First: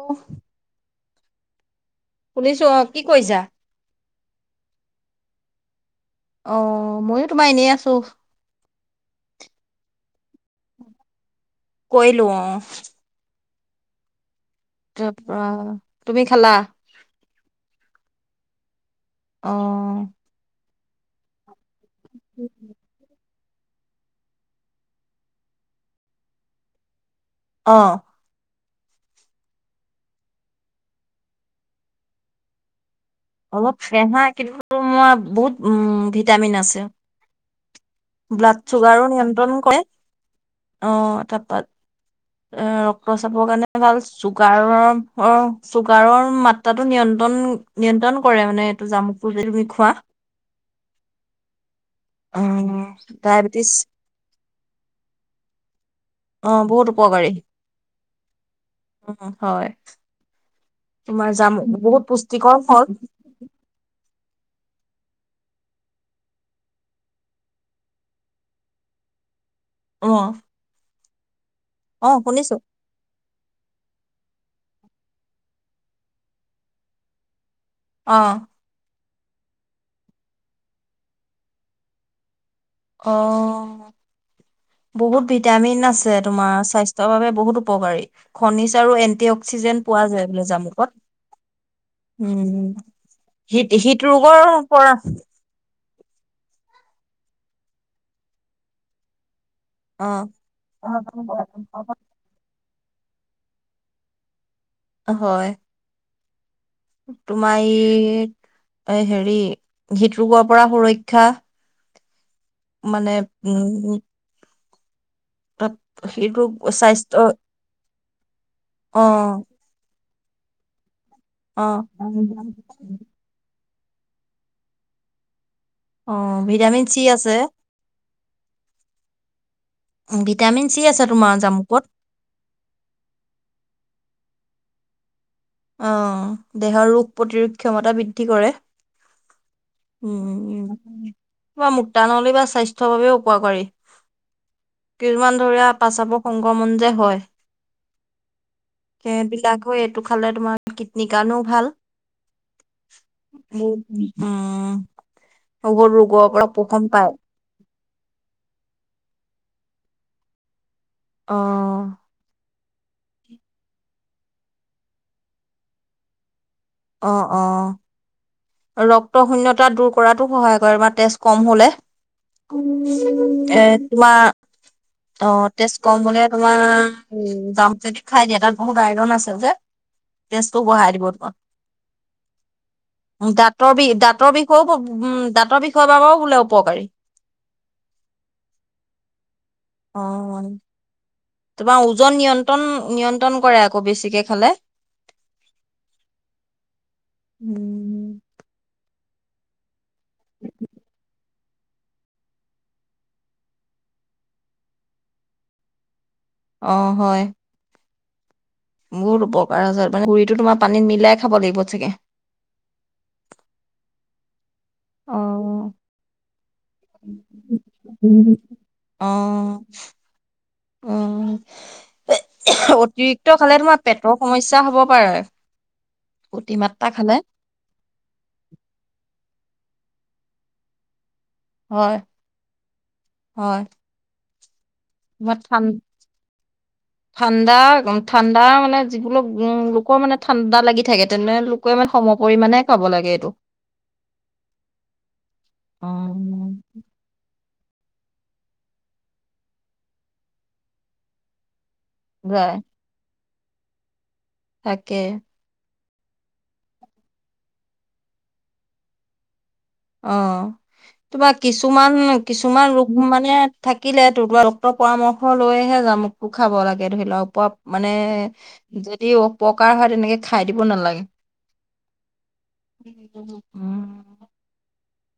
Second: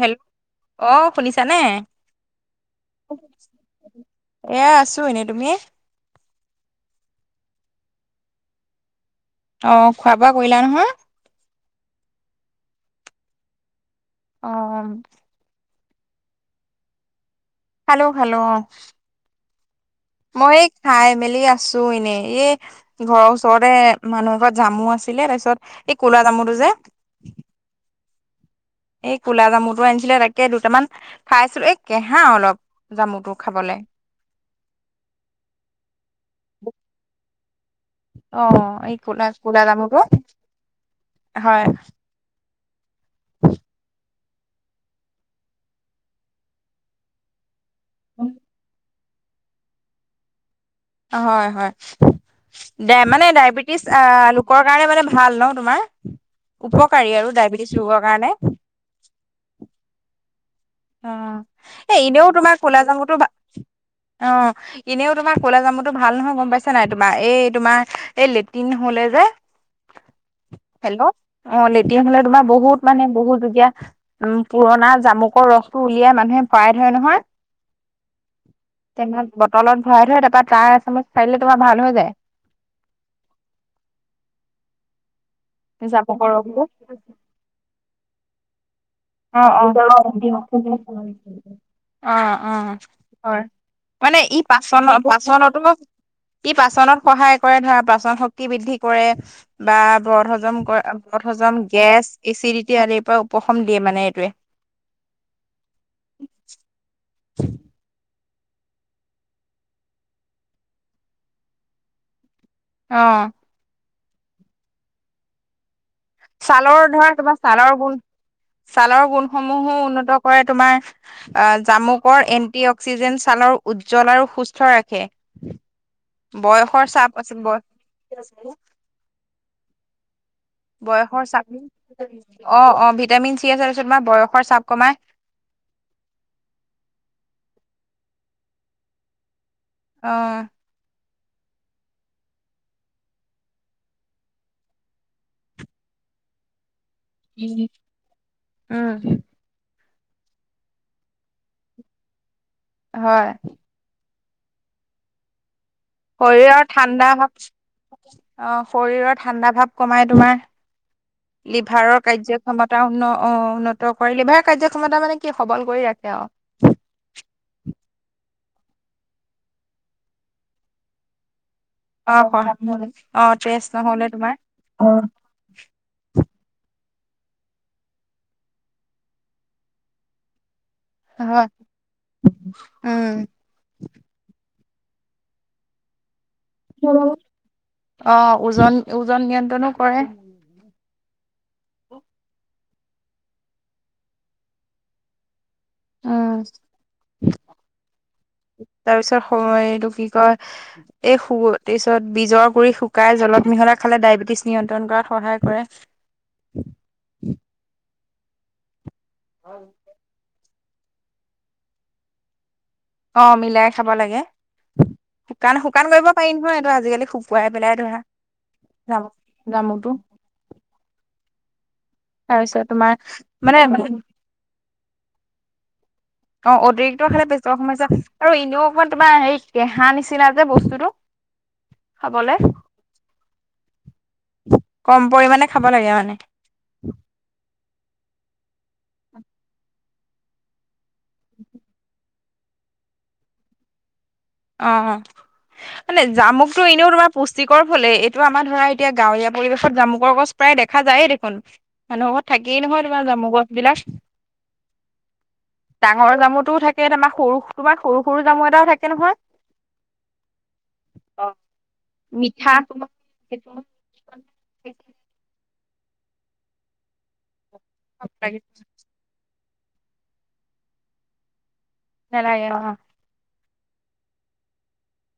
হেল, অ' শুনিছানে? শুনিছো অ কি কৰিছা? এ, আছোঁ এনেই। তুমি? অ' মইও তোমাৰ এনেই আছোঁ। অ' খোৱা বোৱা কৰিলা নহয়? কৈ লওঁ অ'। অ'। অ' তুমি খালা? খালোঁ খালোঁ অ'। অ'। মই এই খাই মেলি আছোঁ এনেই। এই ঘৰৰ ওচৰতে মানুহৰ ঘৰত জামু আছিলে তাৰপিছত এই ক'লা জামুটো যে অ'। এই ক'লা জামুটো আনিছিলে তাকে দুটামান খাইছিলোঁ এ, কেঁহা অলপ জামুটো। খাবলে। অলপ ফেহা কিন্তু মই বহুত উম, ভিটামিন আছে। অ ব্লাড এই চুগাৰো ক'লা নিয়ন্ত্ৰণ ক'লা কৰে। জামুটো অ' তাৰপাত। হয়। এ, ৰক্তচাপৰ কাৰণে ভাল। চুগাৰৰ অ' চুগাৰৰ মাত্ৰাটো নিয়ন্ত্ৰণ নিয়ন্ত্ৰণ কৰে মানে এইটো জামুকপুৰ যে তুমি খোৱা। হয়, হয়। অ ডাই মানে ডায়বেটিছ আ, লোকৰ কাৰণে মানে ভাল ন' তোমাৰ? অ বহুত উপকাৰ পাৰি আৰু ডায়বেটিছ ৰোগৰ কাৰণে। উ, হয়। তোমাৰ অ' জামুক এ, বহুত এনেও পুষ্টিকৰ তোমাৰ ক'লা ফল জামটো, অ'। এনেও তোমাৰ ক'লা জামুটো ভাল নহয় গম পাইছা নাই? তোমাৰ এই তোমাৰ এই লেট্ৰিন হ'লে যে অ'। হেল্ল' অ' লেটিয় হ'লে তোমাৰ বহুত মানে বহুত যুগীয়া উম, পুৰণা জামুকৰ ৰস টো উলিয়াই মানুহে পৰাই ধৰে নহয়। অ'। তেনত বটলত ভৰাই থয় তাৰপৰা তাৰ এচামুচ খাই দিলে তোমাৰ ভাল হৈ যায়। অ'। বহুত ভিটামিন আছে জামুকৰ তোমাৰ, ৰসটো স্বাস্থ্যৰ বাবে বহুত উপকাৰী। খনিজ আৰু এন অ', অ' [unintelligible] অ', উম অ' হয়। হৃদ হৃদ মানে ই ৰোগৰ পাচন পৰা পাচনতো ই পাচনত সহায় কৰে ধৰা, পাচন শক্তি বৃদ্ধি কৰে। বা অ ব্ৰত হজম ক ব্ৰত হজম, গেছ এচিডিটি আদিৰ পৰা উপশম দিয়ে মানে এইটোৱে। হয়। তোমাৰ এই হেৰি, হৃদৰোগৰ পৰা সুৰক্ষা অ মানে উম, উম [inaudible] ছালৰ ধৰা স্বাস্থ্য কিবা ছালৰ গুণ, অ ছালৰ গুণসমূহো উন্নত কৰে তোমাৰ অ জামুকৰ এণ্টি অক্সিজেণ, ছালৰ উজ্জ্বল আৰু সুস্থ ৰাখে অ ভিটামিন বয়সৰ চি চাপ আছে আছিল বয় ভিটামিন চি আছে বয়সৰ তোমাৰ চাপ জামুকত অ', অ', ভিটামিন চি আছে, তাৰপিছত তোমাৰ বয়সৰ চাপ কমায়। অ', দেহৰ ৰোগ প্ৰতিৰোধ ক্ষমতা বৃদ্ধি কৰে। অ উম, উম, উম, কিবা মূত্ৰানলী বা স্বাস্থ্যৰ বাবেও উপকাৰী। কিছুমান ধৰা, পাচাপৰ সংক্ৰমণ যে হয় উম [unintelligible] ‌ এইটো খালে তোমাৰ কিডনী কাৰণেও ভাল। হয় উম [unintelligible] শৰীৰৰ উপশম ঠাণ্ডা পায়। ভাৱ অ', শৰীৰৰ ঠাণ্ডা ভাৱ কমাই তোমাৰ। অ', লিভাৰৰ কাৰ্য ক্ষমতা উন্ন-অ-উন্নত কৰি, লিভাৰৰ কাৰ্যক্ষমতা মানে কি, সবল কৰি ৰাখে আৰু। অ, অ' ৰক্ত শূন্যতা দূৰ কৰাতো সহায় কৰে বা তেজ কম হ'লে। অ', অ', এ তেজ নহ'লে তোমাৰ তত তেজ কম হ'লে তোমাৰ জাম যদি খাই দিয়া, তাত বহুত আইৰন আছে যে তেজতো বঢ়াই দিব তোমাৰ। হয়, উম। তৰ বিষ, দাঁতৰ বিষও, দাঁতৰ বিষৰ বাবেও বোলে উপকাৰী। অ', ওজন, ওজন নিয়ন্ত্ৰণো কৰে অ', তোমাৰ ওজন নিয়ন্ত্ৰণ, নিয়ন্ত্ৰণ কৰে আকৌ বেছিকে খালে। উম, উম। তাৰপিছত সময় এইটো কি কয়, এই শুব তাৰপিছত বীজৰ গুৰি শুকাই জলাত মিহলাই খালে ডায়েবেটিছ নিয়ন্ত্ৰণ কৰাত সহায় কৰে। অ' হয়। বহুত উপকাৰ আছে। মানে গুৰিতো তোমাৰ পানীত মিলাই খাব লাগিব চাগে। অ', মিলাই খাব লাগে। অ শুকান, শুকান কৰিব পাৰি নহয়, এইটো আজিকালি শুকুৱাই পেলাই ধৰা জামু অ' জামুটো অ' তাৰপিছত তোমাৰ অতিৰিক্ত খালে তোমাৰ মানে পেটৰ সমস্যা হ'ব পাৰে। অ', অতিৰিক্ত খালে পেটৰ সমস্যা আৰু এনেও অকমান তোমাৰ হেৰি কেঁহা নিচিনা যে বস্তুটো। হয়, খাবলে হয়। কম তোমাৰ পৰিমাণে ঠান খাব লাগে আ মানে। ঠাণ্ডা, [unintelligible] ঠাণ্ডা মানে, যিকোনো লোকৰ মানে ঠাণ্ডা লাগি থাকে তেনেলোকে মানে সম পৰিমাণে খাব লাগে এইটো। অ', অ', মানে অ জামুকতো এনেও তোমাৰ পুষ্টিকৰ ফলেই। এইটো আমাৰ ধৰা, এতিয়া গাঁৱলীয়া পৰিৱেশত জামুকৰ গছ প্ৰায় দেখা যায়ে দেখোন। মানুহৰ ঘৰত যায় থাকেই নহয় তোমাৰ জামুক গছবিলাক। থাকে। ডাঙৰ জামুটোও থাকে, তাপা সৰু, তোমাৰ সৰু সৰু জামু এটাও থাকে নহয় অ'। তোমাৰ কিছুমান, মিঠা কিছুমান ৰোগ মানে থাক। থাকিলে তোমাৰ [unintelligible] ডক্টৰৰ পৰামৰ্শ লৈহে জামুকটো খাব লাগে ধৰি লোৱা, ওপ। মানে, যদি অপকাৰ হয় তেনেকে খাই দিব নালাগে। নেলাগে। ওহোঁ। উম।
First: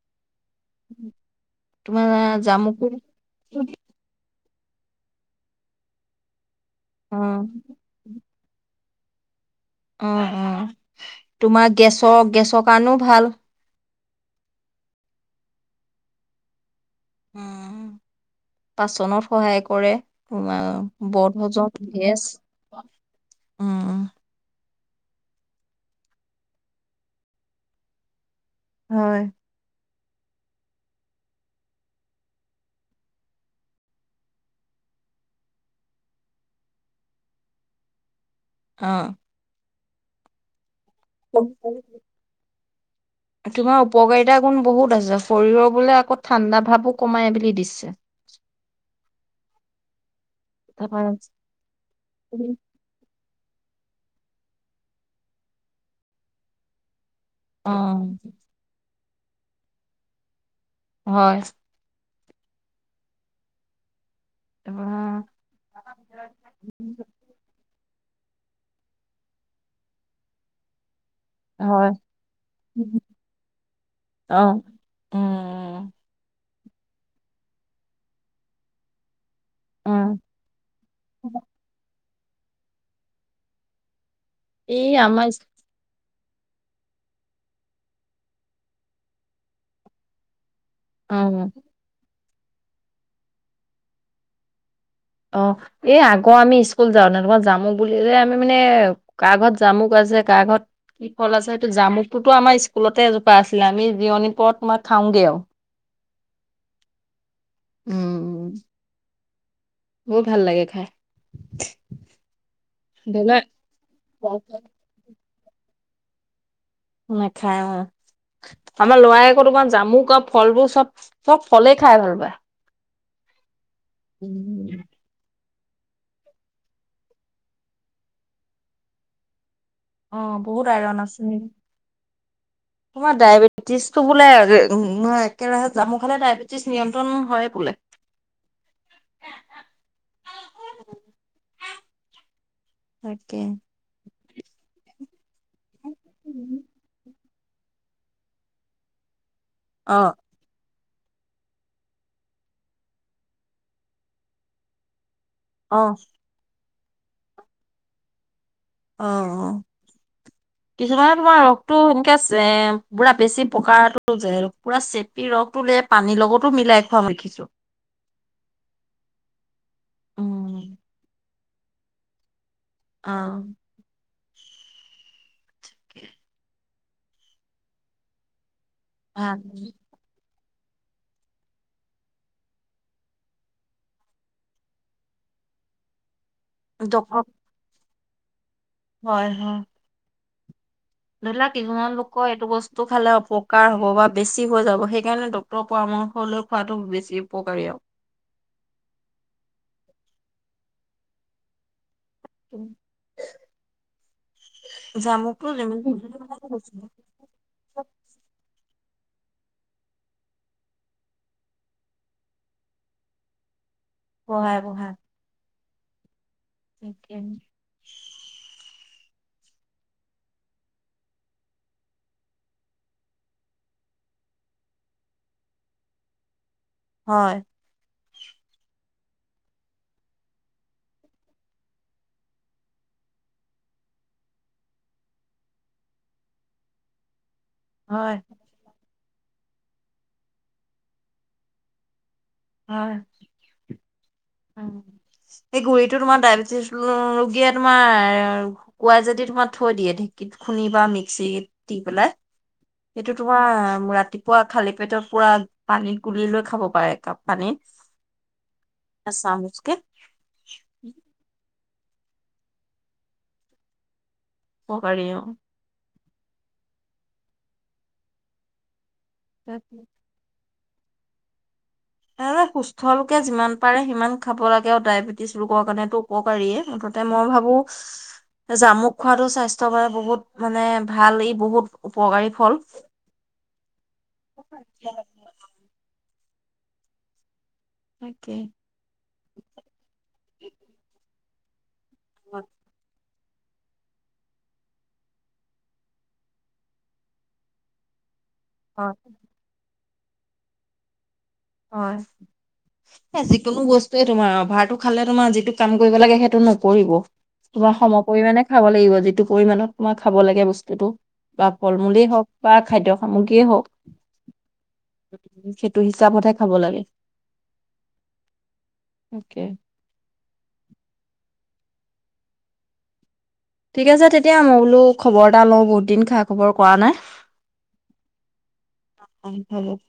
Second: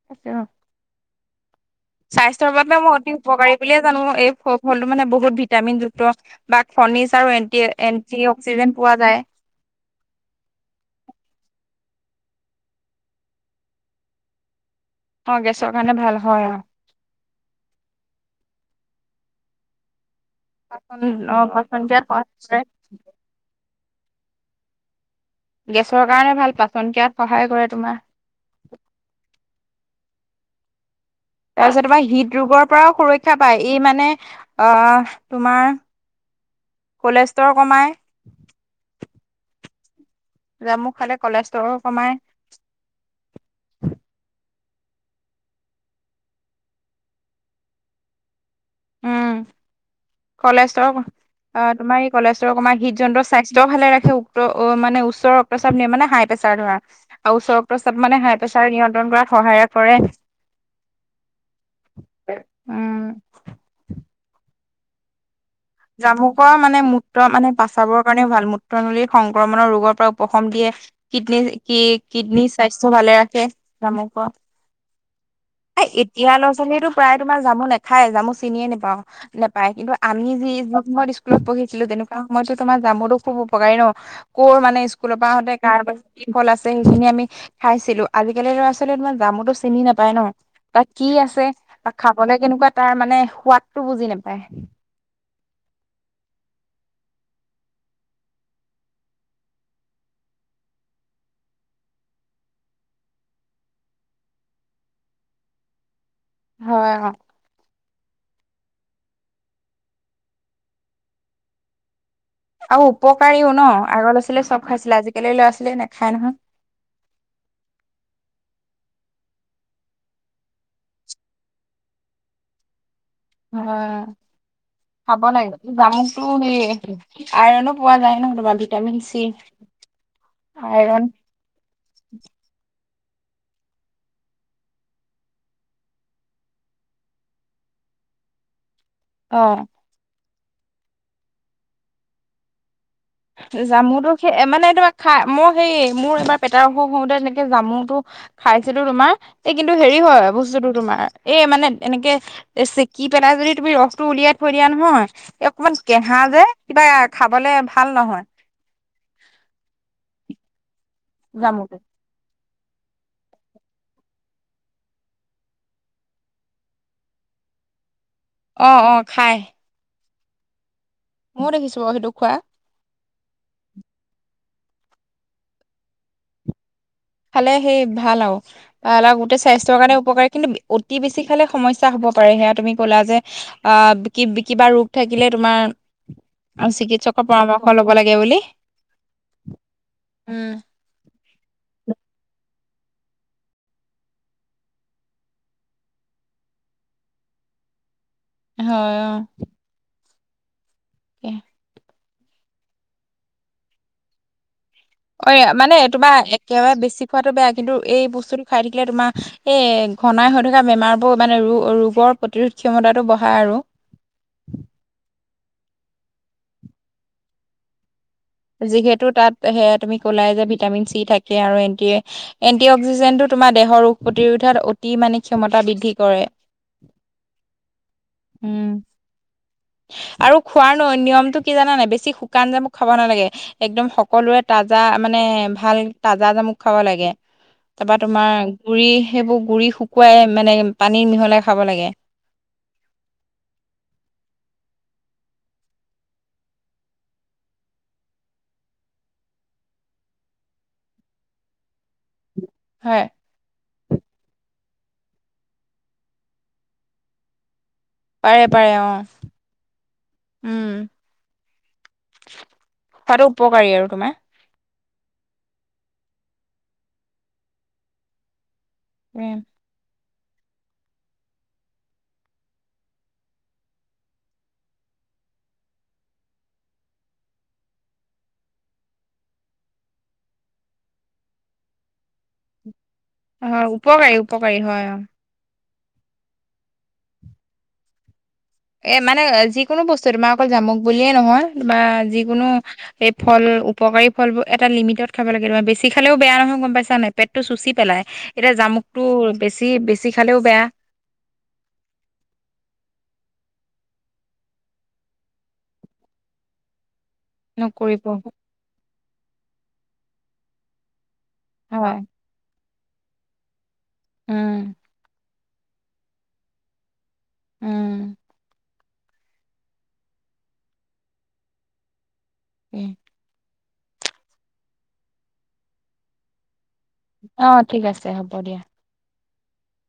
[unintelligible] তোমাৰ স্বাস্থ্যৰ বাবে জামুকো মই অতি। উপকাৰী বুলিয়ে জানো, এই ফলটো মানে বহুত ভিটামিনযুক্ত বা অ খনিজ আৰু এন্টি এন। যি অক্সিজেন পোৱা যায়। অ', অ', তোমাৰ গেছৰ, গেছৰ কাৰণেও ভাল। অ', গেছৰ কাৰণে ভাল। হয়, হয়। উম, পাচনত সহায় কৰে। পাচন বৰ অ পাচন ভজত ক্ৰিয়াত গেছ সহায় কৰে উম। গেছৰ কাৰণে ভাল পাচন কিয়াত সহায় কৰে তোমাৰ। হয়। তাৰপিছত তোমাৰ হৃদৰোগৰ পৰাও সুৰক্ষা পায় ই মানে আ, তোমাৰ। কলেষ্ট্ৰৰ কমাই। অঁ। জাম খালে। কলেষ্ট্ৰৰ কমাই [inaudible] তোমাৰ উপকাৰিতা গুণ বহুত আছে শৰীৰৰ বোলে আকৌ ঠাণ্ডা ভাবো কমাই বুলি দিছে। কলেষ্টৰ তাৰপৰা তোমাৰ, এই কলেষ্টৰ তোমাৰ হৃদ যন্ত্ৰ স্বাস্থ্য। ভালে ৰাখে উক্ত মানে উচ্চ ৰক্তচাপ নিয়ে মানে হাই প্ৰেচাৰ ধৰা আৰু উচ্চ অ ৰক্তচাপ মানে হাই। প্ৰেছাৰ নিয়ন্ত্ৰণ কৰাত সহায় কৰে। হয়। উম। অঁ। জামভুকৰ মানে ম। মূত্ৰ মানে পচাবৰ কাৰণেও ভাল মূত্ৰ নলীৰ সংক্ৰমণৰ ৰোগৰ পৰা উপশম দিয়ে। কিডনী কি, হয় কিডনীৰ স্বাস্থ্য ভালে ৰাখে জামুক। অ উম এতিয়া ল'ৰা ছোৱালীয়েতো প্ৰায় তোমাৰ জামু নেখায় জামু চিনিয়ে নোপাও নাপায় কিন্তু উম আমি যি। ত স্কুলত পঢ়িছিলো তেনেকুৱা সময়তো তোমাৰ যামতো খুব উপকাৰী ন কৰ' মানে এই স্কুলৰ আমাৰ পৰা আহোঁতে। তাৰপিছত কি ফল আছে সেইখিনি আমি। খাইছিলো আজিকালিৰ লৰা ছোৱালী তোমাৰ জামুতটো চিনি নাপায় ন। তাত কি অ আছে তাক খাবলে কেনেকুৱা তাৰ মানে সোৱাদটো বুজি নাপায়। অঁ, এই আগৰ আমি স্কুল যাওঁ ন তোমাৰ যামো বুলিলে আমি মানে। কাৰ ঘৰত জামু গছ আছে কা ঘৰত। কি ফল আছে সইটো জামুকটোতো আমাৰ স্কুলতে এজোপা আছিলে আমি জিৰণি পৰত তোমাৰ খাওঁগে আৰু। হয় অ। উম। বহুত ভাল লাগে খাই। আৰু ধৰি উপকাৰীও ন আগৰ আছিলে লোৱা চব খাইছিলে আজিকালি ল'ৰা ছোৱালীয়ে নেখায় নহয়। নেখাই অ। আমাৰ লৰাই আকৌ তোমাৰ জামু ক ফলবোৰ চব চব ফলেই খাই ভাল পায়। হয়। উম। খাব লাগি, জামুকতো সেই আইৰণো পোৱা যায় ন তোমাৰ ভিটামিন চি। অঁ বহুত আইৰন আইৰণ আছে নিকি? [unintelligible] তোমাৰ ডায়বেটিছ টো বোলে নহয় একে ৰাহে জামু খালে ডায়বে টিছ নিয়ন্ত্ৰণ হয় বোলে। অঁ। [inaudible] তাকে। জামু তো সেই মানে তোমাৰ খাই, মই হে মোৰ এইবাৰ পেটাৰ অশোক হওতে তেনে কে জামুতটো খাইছিলো তোমাৰ, এই কিন্তু হেৰি অ', হয় বস্তুটো তোমাৰ এ মানে এনেকে এ চেকি পেলাই যদি তুমি ৰসটো উলিয়াই থৈ দিয়া নহয় অকমান অ', কেহা যে কিবা খাবলে ভাল নহয়। অহ, কিছুমানে তোমাৰ জামুটো ৰসটো সেনকে ছে পুৰা বেছি পকাটো যে পুৰা চেপি ৰসটো পানীৰ লগতো মিলাই খোৱা দেখিছোঁ। অঁ অঁ খায়। উম, ময়ো দেখিছো বা সেইটো খোৱা অ। খালে সেই ভাল আও, [inaudible] ভাল গোটেই স্বাস্থৰ কাৰণে উপকাৰী কিন্তু অতি বেছি খালে সমস্যা হব পাৰে, সেয়া তুমি ক'লা যে আহ কি কিবা ৰোগ থাকিলে তোমাৰ ডক্টৰ চিকিৎসকৰ পৰামৰ্শ লব লাগে বুলি। হয় হয়। উম। ধৰি লোৱা কিছুমান লোকৰ এইটো বস্তু খালে অপকাৰ হব বা বেছি হৈ যাব, সেইকাৰণে ড ক্টৰ পৰামৰ্শ লৈ খোৱাটো বেছি উপকাৰী আৰু। হয় অ। এ অ এ জামুকটো [inaudible] মানে তোমাৰ একেবাৰে বেছি খোৱাটো বেয়া, কিন্তু এই বস্তুটো খাই থাকিলে তোমাৰ এই ঘনাই হৈ থকা বেমাৰবোৰ মানে ৰো ৰোগৰ প্ৰতিৰোধ ক্ষমতাটো বঢ়ায় আৰু। বঢ়াই বঢ়াই। তাকেহে। যিহেতু তাত হেই তুমি ক'লাই যে ভিটামিন চি থাকে আৰু এনটি এ এণ্টি অক্সিজেণ্টটো তোমাৰ দেহৰ ৰোগ প্ৰতিৰোধত অতি মানে ক্ষমতা বৃদ্ধি কৰে। হয়। উম। আৰু খোৱাৰ ন নিয়মতটো কি জানা নাই বেছি শুকান জামোক খাব নালাগে। একদম সকলোৱে তাজা মানে ভাল তাজা জামুক খাব লাগে। তাপা হয় তোমাৰ গুৰি সেইবোৰ গুৰি শুকুৱাই মানে পানীৰ মিহলাই খাব লাগে। হয়, অহ। এই গুৰিটো তোমাৰ ডায়বেটিছ ৰোগীয়ে তোমাৰ কুৱাই যদি তোমাৰ থৈ দিয়ে ঢেঁকীত খুন্দি বা মিক্সিত দি পেলাই। হয় সেইটো তোমাৰ ৰাতিপুৱা খালি পেটত পুৰা পানীত গুলি লৈ খাব পাৰে একাপ। পানী পাৰে পাৰে অ। উম। খোৱাটো উপকাৰী আৰু তোমাৰ। উপকাৰী অ। প্ৰেম [inaudible] এ সুস্থ লোকে যিমান পাৰে সিমান খাব লাগে। ডায়েবেটিছ ৰোগৰ কাৰণেটো উপকাৰীয়ে। এ মই ভাবো জামুক খোৱাাতো স্বাস্থ্যৰ কাৰনে বহুত মানে ভাল ই বহুত উপকাৰী ফল। হয় উপকাৰী উপকাৰী হয় অ। তাকে এ মানে যিকোনো বস্তু তোমাৰ অকল জামুক বুলিয়ে নহয় বা যিকোনো এই ফল উপকাৰী ফলবোৰ এটা লিমিটত খাব লাগে। তোমাৰ বেছি খালেও বেয়া নহয় গম পাইছা নাই পেটতটো চুচি পেলাই। এতিয়া হয় জামুকটো বেছি বেছি খালেও বেয়া। হয়। যিকোনো বস্তুৱে তোমাৰ অভাৰটো খালে তোমাৰ যিটো কাম কৰিব লাগে সেইটো নকৰিব। তোমাৰ সম নকৰিব পৰিমাণে খাব লাগিব। যিটো পৰিমামানত তোমাৰ খাব লাগে বস্তুটো বা ফল হয় মূলেই হওক। বা খাদ্য সামগ্ৰীয়ে হওক। উম সেইটো হিচাপতহে খাব লাগে। উম। তাকে [inaudible] ঠিক আছে তেতিয়া মই বোলো খবৰ এটা লওঁ বহুত দিন খা খবৰ কৰা নাই। অঁ, ঠিক আছে হ'ব দিয়া! হয় [unintelligible]